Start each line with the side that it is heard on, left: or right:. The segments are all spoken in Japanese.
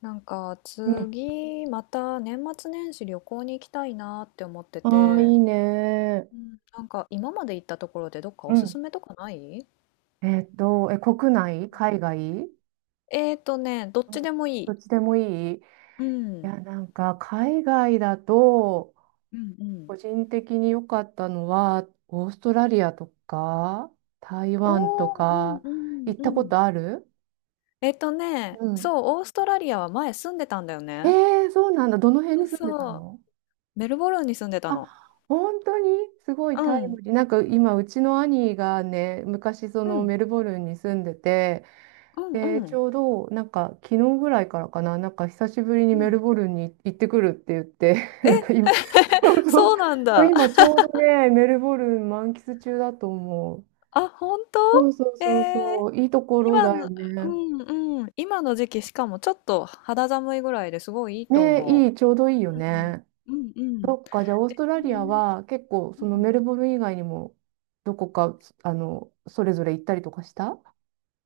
left: なんか
right: うん。
left: 次また年末年始旅行に行きたいなって思って
right: ああ、い
left: て、
right: いね。
left: うん、なんか今まで行ったところでどっか
right: う
left: おすす
right: ん。
left: めとかない？
right: 国内、海外？
left: どっ
right: うん。
left: ちでもい
right: ど
left: い。
right: っちでもいい。
left: うん。
right: なんか、海外だと、
left: うん、うん。
right: 個人的に良かったのは、オーストラリアとか、台湾と
left: おー、うん
right: か、
left: うん
right: 行っ
left: う
right: たこ
left: ん。
right: とある？うん。
left: そう、オーストラリアは前住んでたんだよ
right: え
left: ね。
right: ー、そうなんだ。どの辺
left: うん、
right: に住んでた
left: そう、
right: の？
left: メルボルンに住んでたの。
right: あ、本当に？すごい
left: う
right: タイ
left: ん、
right: ムリー。なんか今、うちの兄がね、昔そ
left: う
right: の
left: ん、
right: メルボルンに住んでて、
left: うん、
right: で、
left: う
right: ち
left: ん。
right: ょうど、なんか、昨日ぐらいからかな、なんか、久しぶりに
left: う
right: メル
left: ん、
right: ボルンに行ってくるって言って、なんか
left: え、
right: 今、そうそ
left: そ
right: う、
left: うなん
right: そう
left: だ。
right: 今ちょうどね、メルボルン満喫中だと思う。
left: あ、本当？
right: そうそうそう
left: えー、
right: そう、いいところ
left: 今
right: だよ
left: の、う
right: ね。
left: んうん、今の時期しかもちょっと肌寒いぐらいですごいいいと
right: ね、
left: 思
right: いい、ちょうどいいよ
left: う。
right: ね。
left: うん、うんうん。
right: そっか、じゃあ、オースト
left: う
right: ラリア
left: ん。
right: は結構、そのメルボルン以外にも、どこか、それぞれ行ったりとかした？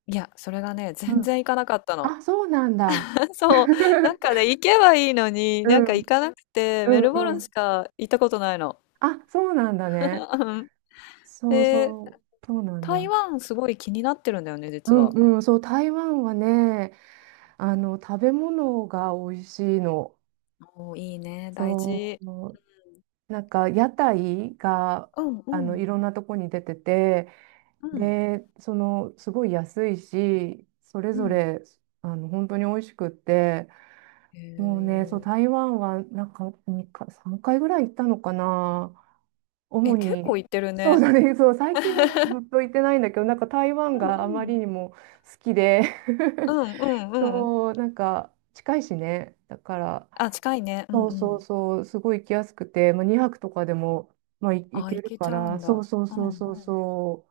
left: いや、それがね、
right: う
left: 全
right: ん。
left: 然行かなかったの。
right: あ、そうなんだ。
left: そう、なんか ね、行けばいいのに、
right: う
left: なんか
right: ん、
left: 行かなくて、
right: う
left: メルボル
right: ん、う
left: ンし
right: ん。
left: か行ったことないの。
right: あ、そうなんだね。
left: うん。
right: そう
left: で、
right: そう、そうなん
left: 台
right: だ。
left: 湾すごい気になってるんだよね、
right: う
left: 実
right: ん
left: は。
right: うん、そう、台湾はね、食べ物が美味しいの。
left: おー、いいね、大
right: そ
left: 事。
right: う、なんか屋台が、
left: うんう
right: い
left: ん
right: ろんなとこに出てて、
left: うん
right: で、すごい安いし、それ
left: う
right: ぞ
left: ん。
right: れ、本当に美味しくって、
left: へ
right: もうね、そう、
left: え。
right: 台湾は、なんか、2か、3回ぐらい行ったのかな。
left: え、
right: 主
left: 結構
right: に、
left: 行ってる
right: そう
left: ね。
right: だね、そう、最近もずっと行ってないんだけど、なんか台
left: う
right: 湾
left: ん
right: があ
left: う
right: ま
left: ん。
right: りにも好きで、
left: うんうんうん。
right: そう、なんか近いしね。だから、
left: あ、近いね。うん
right: そう
left: う
right: そう
left: ん。
right: そう、すごい行きやすくて、まあ、2泊とかでも、まあ、行
left: あ、
right: け
left: 行
right: る
left: け
right: か
left: ちゃう
right: ら、
left: ん
right: そ
left: だ。
right: うそう
left: うん
right: そ
left: う
right: う
left: ん。
right: そうそう、そ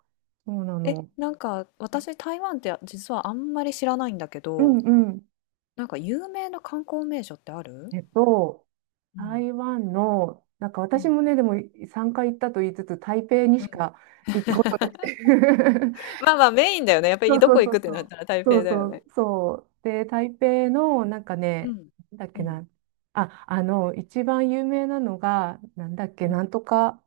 right: うな
left: え、
right: の。
left: なんか私台湾って実はあんまり知らないんだけ
right: うん
left: ど、
right: うん。
left: なんか有名な観光名所ってある？
right: えっと、
left: うん。
right: 台湾の、なんか
left: う
right: 私
left: ん。
right: もね、でも3回行ったと言いつつ、台北に
left: う
right: し
left: ん。
right: か行ったことなくて。
left: まあまあメインだよね。やっぱ
right: そ
left: り
right: う
left: ど
right: そ
left: こ
right: うそ
left: 行くっ
right: う
left: て
right: そ
left: なっ
right: う。
left: たら台
right: そ
left: 北
right: う
left: だ
right: そ
left: よ
right: う
left: ね。
right: そう。で、台北の、なんか
left: う
right: ね、
left: ん。
right: なんだっ
left: う
right: け
left: ん。
right: な。あ、一番有名なのが、なんだっ
left: う
right: け、
left: ん。
right: なんとか。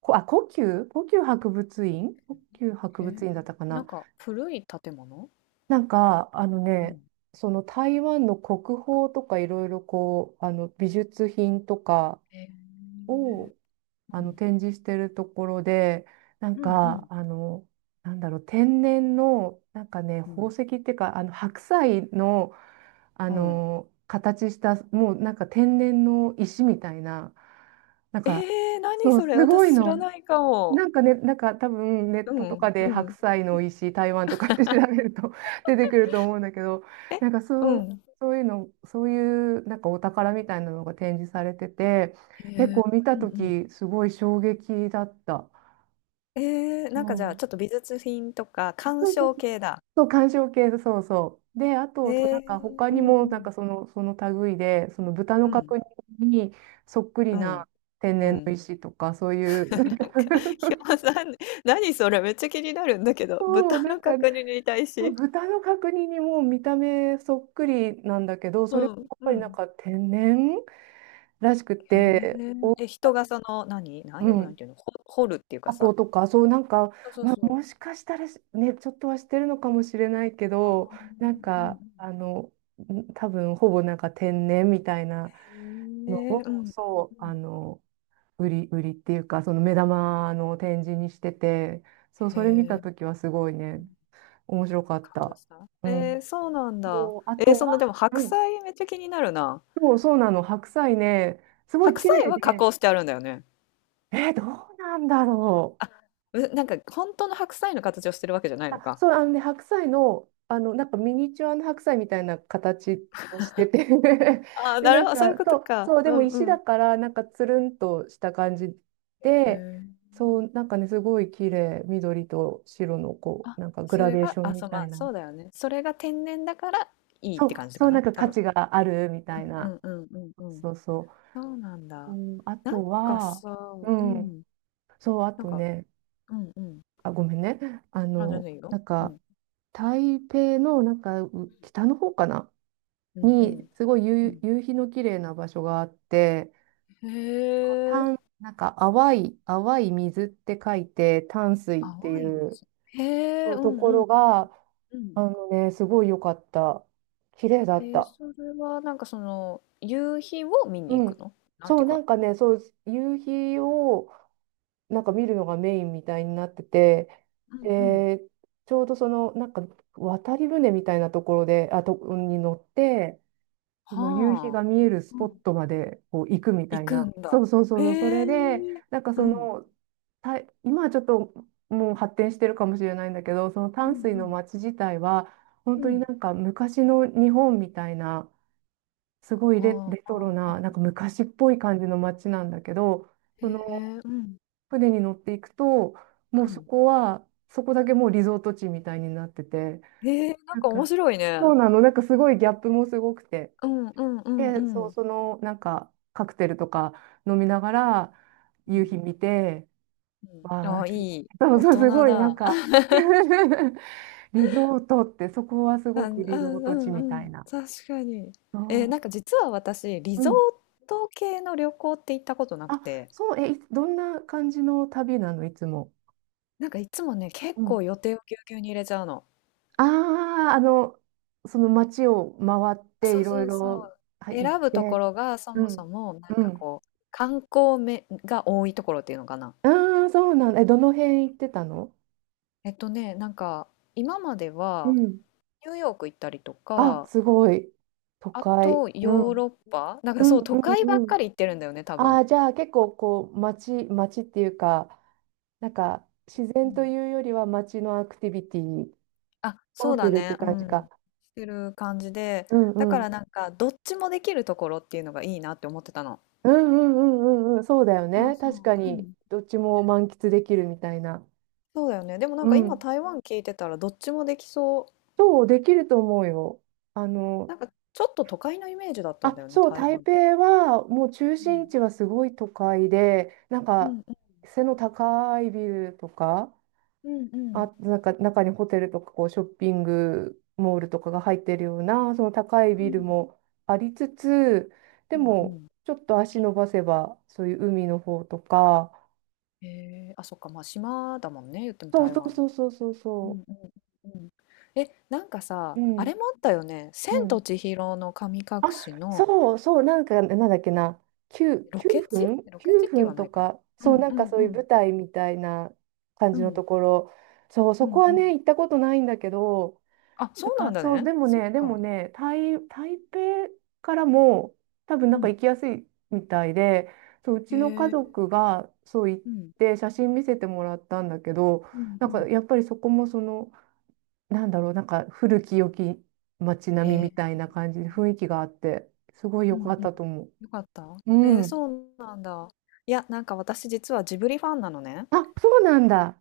right: あ、故宮博
left: へ
right: 物
left: え。
right: 院だったか
left: な
right: な？
left: んか古い建物。
right: なんか、あの
left: う
right: ね、
left: ん。
right: その台湾の国宝とかいろいろこう、美術品とか
left: へえ。
right: を
left: うん。
right: 展示してるところで、なん
left: うんうん
right: か、なんだろう、天然の、なんかね、
left: う
right: 宝
left: ん。
right: 石っていうか、あの白菜の、
left: うん。
right: 形した、もうなんか天然の石みたいな、なん
left: え
right: か、
left: ー、何
right: そう、
left: それ
right: すごい
left: 私知
right: の。
left: らないかも。
right: なんかね、なんか多分ネ
left: う
right: ットとか
left: ん
right: で
left: う
right: 白
left: ん。
right: 菜の美味しい台湾とかって調べると、 出てくると思うんだけど、
left: え、
right: なんか
left: う
right: そう、
left: ん。
right: そういうの、そういうなんかお宝みたいなのが展示されてて、
left: へ
right: 結
left: え、
right: 構見
left: う
right: た
left: ん
right: と
left: うん。
right: きすごい衝撃だった。
left: えー、
right: う
left: なんかじゃあ
right: ん、
left: ちょっと美術品とか鑑
right: そうそう
left: 賞
right: そう。
left: 系だ。
right: そう、鑑賞系、そうそう。で、あ
left: え
right: と、そうなんか
left: ー、
right: 他
left: う
right: に
left: んう
right: も、なんか
left: ん。
right: その、その類で、その豚の
left: うん。
right: 角煮にそっくり
left: うん。
right: な天
left: う
right: 然の
left: ん。
right: 石とか、そういう、なん
left: な
right: か、
left: ん か、ひよさん、何それめっちゃ気になるんだけど、
right: そう、
left: 豚
right: なん
left: の
right: かね、
left: 角煮に対し。
right: 豚の角煮にもう見た目そっくりなんだけど、それも
left: う
right: や
left: ん。
right: っぱ
left: う
right: りなん
left: ん。
right: か天然らしく
left: へ
right: て、お、
left: え。え、人がその、何
right: う
left: 何の、なん
right: ん、
left: ていうのほ掘るっていうか
right: 箱
left: さ。
right: とか、そうなんか、
left: そうそう
right: まあ、
left: そう。
right: もしかしたらしね、ちょっとはしてるのかもしれないけ
left: あ
right: ど、なん
left: ー、う
right: か、
left: ん
right: 多分ほぼなんか天然みたいな
left: うん。
right: の
left: へえ、うんう
right: を、
left: ん
right: そ
left: う
right: う、
left: ん。
right: 売りっていうか、その目玉の展示にしてて、そう、
left: へ
right: それ見たと
left: え、
right: きはすごいね、面白かっ
left: 感動
right: た。
left: した。
right: う
left: え
right: ん。
left: ー、そうなんだ。
right: そう、あ
left: えー、
right: と
left: そのでも
right: は、う
left: 白
right: ん、
left: 菜めっちゃ気になるな。
right: そう、そうなの。白菜ね、すごい
left: 白
right: 綺
left: 菜
right: 麗
left: は加
right: で、
left: 工してあるんだよね。
right: どうなんだろ
left: あ、う、なんか本当の白菜の形をしてるわけじゃない
right: う。
left: の
right: あ、
left: か。
right: そう、あのね、白菜の、なんかミニチュアの白菜みたいな形をしてて、
left: あ あ、
right: で、
left: な
right: な
left: る
right: ん
left: ほど、そういう
right: か、
left: こ
right: そ
left: と
right: う、
left: か。
right: そう、で
left: う
right: も
left: ん
right: 石
left: う
right: だ
left: ん。
right: から、なんかつるんとした感じ
left: へ
right: で、
left: え。
right: そう、なんかね、すごい綺麗、緑と白の、こう、
left: あ、
right: なんかグ
left: そ
right: ラ
left: れ
right: デーシ
left: が、
right: ョン
left: あ、そ
right: み
left: う、
right: た
left: ま
right: い
left: あ、
right: な。
left: そうだよね。それが天然だからいいっ
right: そ
left: て感
right: う、
left: じ
right: そ
left: か
right: う、なん
left: な、
right: か
left: 多
right: 価
left: 分。
right: 値があるみたい
left: うんう
right: な。
left: んうんうんうん。
right: そうそ
left: そうなん
right: う。う
left: だ。
right: ん、あ
left: なん
right: と
left: か
right: は、
left: さ、
right: う
left: う
right: ん、
left: ん、
right: そう、あ
left: なん
right: と
left: か、
right: ね、
left: うんうん。
right: あ、ごめんね。
left: あ、全然いいよ。
right: なん
left: う
right: か、
left: ん。
right: 台北の、なんか、北の方かな、
left: うんうん。
right: に、すごい
left: うん。
right: 夕日の綺麗な場所があって、
left: へえ。
right: なんか、淡い水って書いて、淡水ってい
left: 淡い
right: う
left: 水。へえ、
right: そう
left: う
right: と
left: んう
right: こ
left: ん。
right: ろが、
left: うんうん。
right: あのね、すごい良かった。綺麗だ
left: え
right: っ
left: ー、
right: た。
left: それはなんかその、夕日を見に
right: う
left: 行く
right: ん。
left: の？なん
right: そ
left: て
right: う、
left: いう
right: な
left: か、
right: んかね、そう、夕日を、なんか見るのがメインみたいになってて、
left: うんうん。
right: で、ちょうどその、なんか渡り船みたいなところで、に乗って、今夕日
left: はあ。
right: が見えるス
left: う
right: ポ
left: ん、
right: ットまでこう行くみた
left: 行
right: い
left: く
right: な。
left: ん
right: そ
left: だ。
right: うそうそう
left: へ
right: そう、そ
left: え。
right: れで、なんか
left: う
right: そ
left: ん。
right: の、た、今はちょっともう発展してるかもしれないんだけど、その
left: う
right: 淡
left: ん
right: 水
left: う
right: の
left: ん。
right: 街自体は、本
left: う
right: 当に
left: ん。
right: なんか昔の日本みたいな、すご
left: は
right: い
left: あは
right: レ
left: あ
right: トロ
left: はあ。
right: な、なんか昔っぽい感じの街なんだけど、
left: へ
right: その
left: え、うん。
right: 船に乗っていくと、も
left: う
right: うそ
left: ん。
right: こは、そこだけもうリゾート地みたいになってて、
left: へえ、なん
right: な
left: か
right: ん
left: 面
right: か、
left: 白い
right: そう
left: ね。
right: なの、なんかすごいギャップもすごくて。
left: うんうんうんう
right: で、そ
left: ん。
right: う、
left: う
right: その、なんか、カクテルとか飲みながら、夕日
left: ん。
right: 見て、
left: うん。
right: わ
left: あ
right: あ、
left: あ、いい、
right: そう
left: 大
right: そう、
left: 人
right: すごい、なん
left: だ。
right: か、 リゾートって、そこはす
left: あ、
right: ご
left: うん
right: くリゾート地
left: う
right: み
left: んう
right: たい
left: ん。
right: な。
left: 確かに。ええ、
right: そ
left: なんか実は私、リ
right: う、う
left: ゾ
right: ん。
left: ート系の旅行って行ったことなく
right: あ、
left: て、
right: そう、え、どんな感じの旅なの、いつも？
left: なんかいつもね、結構予定をぎゅうぎゅうに入れちゃうの。
right: ああ、その街を回って
left: そ
right: い
left: う
right: ろ
left: そ
right: い
left: うそう。
right: ろはい行っ
left: 選ぶとこ
right: て、
left: ろがそ
right: う
left: もそ
right: ん、
left: もなん
right: う
left: か
right: ん。
left: こう観光めが多いところっていうのかな。
right: ああ、そうなんだ。え、どの辺行ってたの？
left: なんか今まで
right: う
left: は
right: ん。
left: ニューヨーク行ったりと
right: あ、
left: か、
right: すごい。都
left: あ
right: 会。
left: と
right: うん。
left: ヨーロッ
right: う
left: パ、なんか
right: ん、
left: そう都
right: う
left: 会ばっ
right: ん、うん。
left: かり行ってるんだよね、多
right: あ
left: 分。
right: あ、じゃあ結構こう、街っていうか、なんか自
left: う
right: 然と
left: ん。
right: いうよりは街のアクティビティ
left: あ、
right: を
left: そう
right: す
left: だ
right: るって
left: ね、う
right: 感じ
left: ん。
right: か。
left: してる感じで、
right: うん
left: だ
right: う
left: か
right: ん。
left: らなんかどっちもできるところっていうのがいいなって思ってたの。
right: うんうんうんうんうん。そうだよ
left: そう
right: ね。
left: そ
right: 確か
left: う、う
right: に、
left: ん。
right: どっちも満喫できるみたいな。
left: そうだよね。でもなん
right: う
left: か今
right: ん。
left: 台湾聞いてたらどっちもできそう。
right: そう、できると思うよ。あの、
left: なんかちょっと都会のイメージだったんだ
right: あ、
left: よね、
right: そう、
left: 台
right: 台
left: 湾って。
right: 北はもう中
left: う
right: 心
left: ん。
right: 地はすごい都会で、なん
left: う
right: か
left: ん
right: 背の高いビルとか、
left: うんうん。
right: あ、なんか中にホテルとかこうショッピングモールとかが入ってるような、その高い
left: う
right: ビル
left: ん
right: もありつつ、で
left: うんう
right: も
left: ん。
right: ちょっと足伸ばせば、そういう海の方とか、
left: へえ、あ、そっか、まあ島だもんね、言っても
right: そう
left: 台
right: そう
left: 湾
right: そう
left: も。
right: そうそう
left: う
right: そ
left: んうんうん。え、なんか
right: う、
left: さ、
right: う
left: あ
right: ん、
left: れもあったよね。
right: う
left: 千と
right: ん。
left: 千尋の神隠
right: あ、
left: しの
right: そう、そう、なんか、なんだっけな、9、
left: ロ
right: 9
left: ケ地、
right: 分
left: っ
right: ?9
left: て言
right: 分
left: わな
right: と
left: いか。
right: か、
left: う
right: そ
left: ん
right: う、
left: う
right: なんか
left: ん
right: そう
left: う
right: いう
left: ん。
right: 舞台みたいな感
left: う
right: じの
left: ん
right: ところ、そう、
left: う
right: そ
left: ん
right: こ
left: う
right: はね、
left: ん。
right: 行ったことないんだけど、
left: あ、
right: な
left: そ
right: ん
left: うなん
right: か
left: だ
right: そう、
left: ね。そっ
right: でも
left: か。
right: ね、台北からも、多分
left: う
right: なんか
left: ん。
right: 行きやすいみたいで、そう、う
left: へ
right: ちの家
left: え。
right: 族がそう行っ
left: うん。
right: て、写真見せてもらったんだけど、
left: うん
right: な
left: う
right: んか
left: ん。
right: やっぱりそこもその、なんだろう、なんか古き良き街
left: へ
right: 並みみ
left: え。
right: たいな感じで雰囲気があって、すごい良
left: う
right: か
left: ん
right: っ
left: うん。
right: たと思う。
left: よかった？え
right: う
left: ー、
right: ん。
left: そうなんだ。いや、なんか私実はジブリファンなのね。
right: あ、そうなんだ。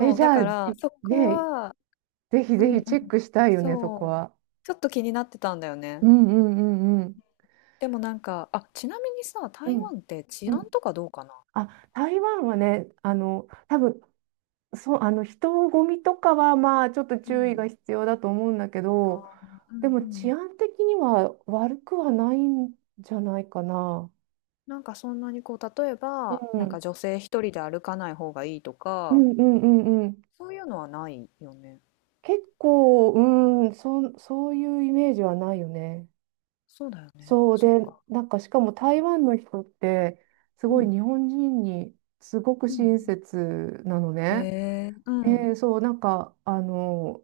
right: え、
left: う、
right: じ
left: だ
right: ゃあ、
left: からそこ
right: ね、
left: は、
right: ぜひ
left: う
right: ぜ
left: んう
right: ひチェッ
left: ん。
right: クしたいよね、そこ
left: そう。
right: は。
left: ちょっと気になってたんだよ
right: う
left: ね。
right: んうんうんうん。
left: でもなんか、あ、ちなみにさ、
right: う
left: 台
right: ん
left: 湾って治
right: う
left: 安
right: ん。
left: とかどうかな？
right: あ、台湾はね、多分、そう、人混みとかは、まあ、ちょっと
left: う
right: 注意が
left: ん。
right: 必要だと思うんだけ
left: あ
right: ど、
left: ー、う
right: で
left: ん
right: も
left: う
right: 治
left: ん。
right: 安的には悪くはないんじゃないかな。
left: なんかそんなにこう、例え
right: う
left: ば、なんか
right: ん。
left: 女性一人で歩かない方がいいと
right: う
left: か、
right: んうんうんうん。
left: そういうのはないよね。
right: 結構、うん、そういうイメージはないよね。
left: そうだよね。
right: そう
left: そっ
right: で、
left: か。
right: なんかしかも台湾の人って、す
left: う
right: ごい
left: ん。
right: 日本人にすごく
left: うんう
right: 親切なの
left: ん。
right: ね。
left: へえ、うん。
right: で、そう、なんか、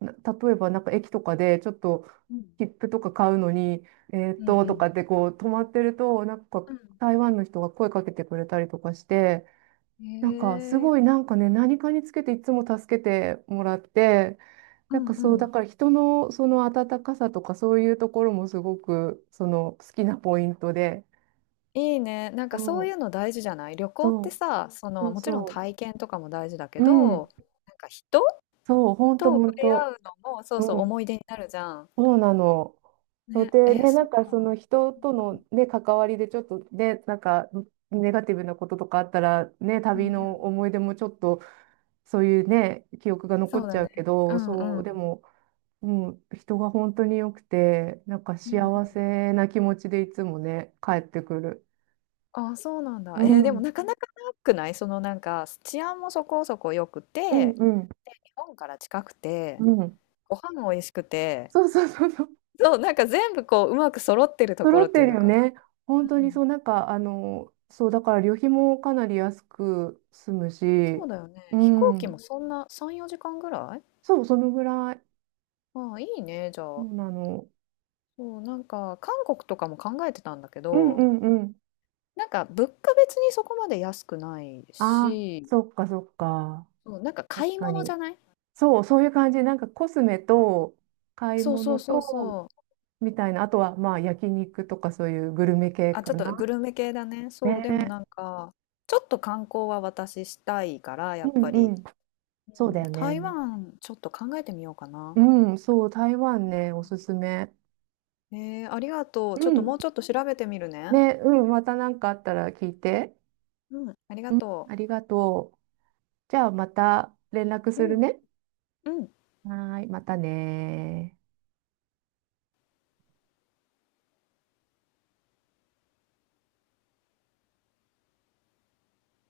right: 例えばなんか駅とかでちょっと
left: うん。
right: 切符とか買うのに、えー
left: う
right: っ
left: ん
right: と、
left: う
right: とか
left: ん。
right: ってこう止まってると、なんか
left: うん。
right: 台湾の人が声かけてくれたりとかして、
left: へ
right: なんかす
left: え。
right: ごいなんかね、何かにつけていつも助けてもらって、
left: う
right: なん
left: ん
right: かそ
left: う
right: う、だ
left: ん。
right: から人のその温かさとかそういうところもすごくその好きなポイントで。
left: いいね。なんかそ
right: そ
left: うい
right: う、
left: うの大事じゃない、旅行っ
right: そ
left: て
right: う、
left: さ、そ
right: そ
left: の、
right: う
left: もちろん
right: そ
left: 体験とかも大事だけ
right: う。うん、
left: ど、なんか人
right: そう、ほんと
left: と
right: ほ
left: 触
right: ん
left: れ合
right: と。
left: うのも、そ
right: う
left: うそう、思
right: ん、
left: い出になるじゃん。
right: そうなの。そう
left: ね。
right: で、
left: え、
right: ね、な
left: そ
right: ん
left: っか。
right: かその人と
left: うん
right: のね、関わりでちょっとね、なんかネガティブなこととかあったら、ね、
left: う
right: 旅
left: ん。う
right: の
left: ん。
right: 思い出もちょっとそういうね、記憶が残
left: そ
right: っ
left: う
right: ち
left: だ
right: ゃ
left: ね。
right: うけ
left: う
right: ど、
left: ん
right: そ
left: う
right: う、で
left: ん。
right: も、もう人が本当に良くて、なんか
left: うんうん、
right: 幸せな気持ちでいつもね、帰ってくる。
left: あ、そうなんだ。
right: う
left: えー、でも
right: ん、
left: なかなかなくない、そのなんか治安もそこそこ良く
right: うん、
left: て、
right: うん、
left: 日本から近くて、
right: うん。
left: ご飯も美味しくて、
right: そうそうそうそう。
left: そう、なんか全部こう、うまく揃ってるとこ
right: 揃
left: ろ
right: っ
left: っ
right: て
left: ていう
right: る
left: の
right: よ
left: かな。
right: ね。本当
left: う
right: に
left: ん。
right: そう、なんか、そう、だから旅費もかなり安く済む
left: そう
right: し、
left: だよね。
right: う
left: 飛行機
right: ん。
left: もそんな3、4時間ぐらい。
right: そう、そのぐらい。
left: ああ、いいね、じゃ
right: そ
left: あ。
right: うなの。
left: そう、なんか韓国とかも考えてたんだけ
right: うんう
left: ど、
right: んうん。
left: なんか物価別にそこまで安くない
right: ああ、
left: し、
right: そっかそっか。
left: そう、なんか買
right: 確
left: い
right: か
left: 物じ
right: に。
left: ゃない、
right: そう、そういう感じ。なんかコスメと買い
left: そうそう
right: 物
left: そう
right: と、
left: そう。
right: みたいな。あとは、まあ、焼肉とかそういうグルメ系
left: あ、
right: か
left: ちょっと
right: な。
left: グルメ系だね。そう、でも
right: ね。
left: なんか、ちょっと観光は私したいから、やっ
right: う
left: ぱ
right: んう
left: り。
right: ん。
left: う
right: そうだ
left: ん、
right: よね。
left: 台湾ちょっと考えてみようかな。
right: うん、そう、台
left: う
right: 湾
left: ん、
right: ね、おすすめ。
left: えー、ありがとう。
right: う
left: ちょっと
right: ん。
left: もうちょっと調べてみるね。
right: ね、うん、また何かあったら聞いて。
left: うん、ありが
right: うん、
left: と
right: ありがとう。じゃあ、また連絡
left: う。
right: す
left: う
right: る
left: ん、
right: ね。
left: うん。
right: はーい、またねー。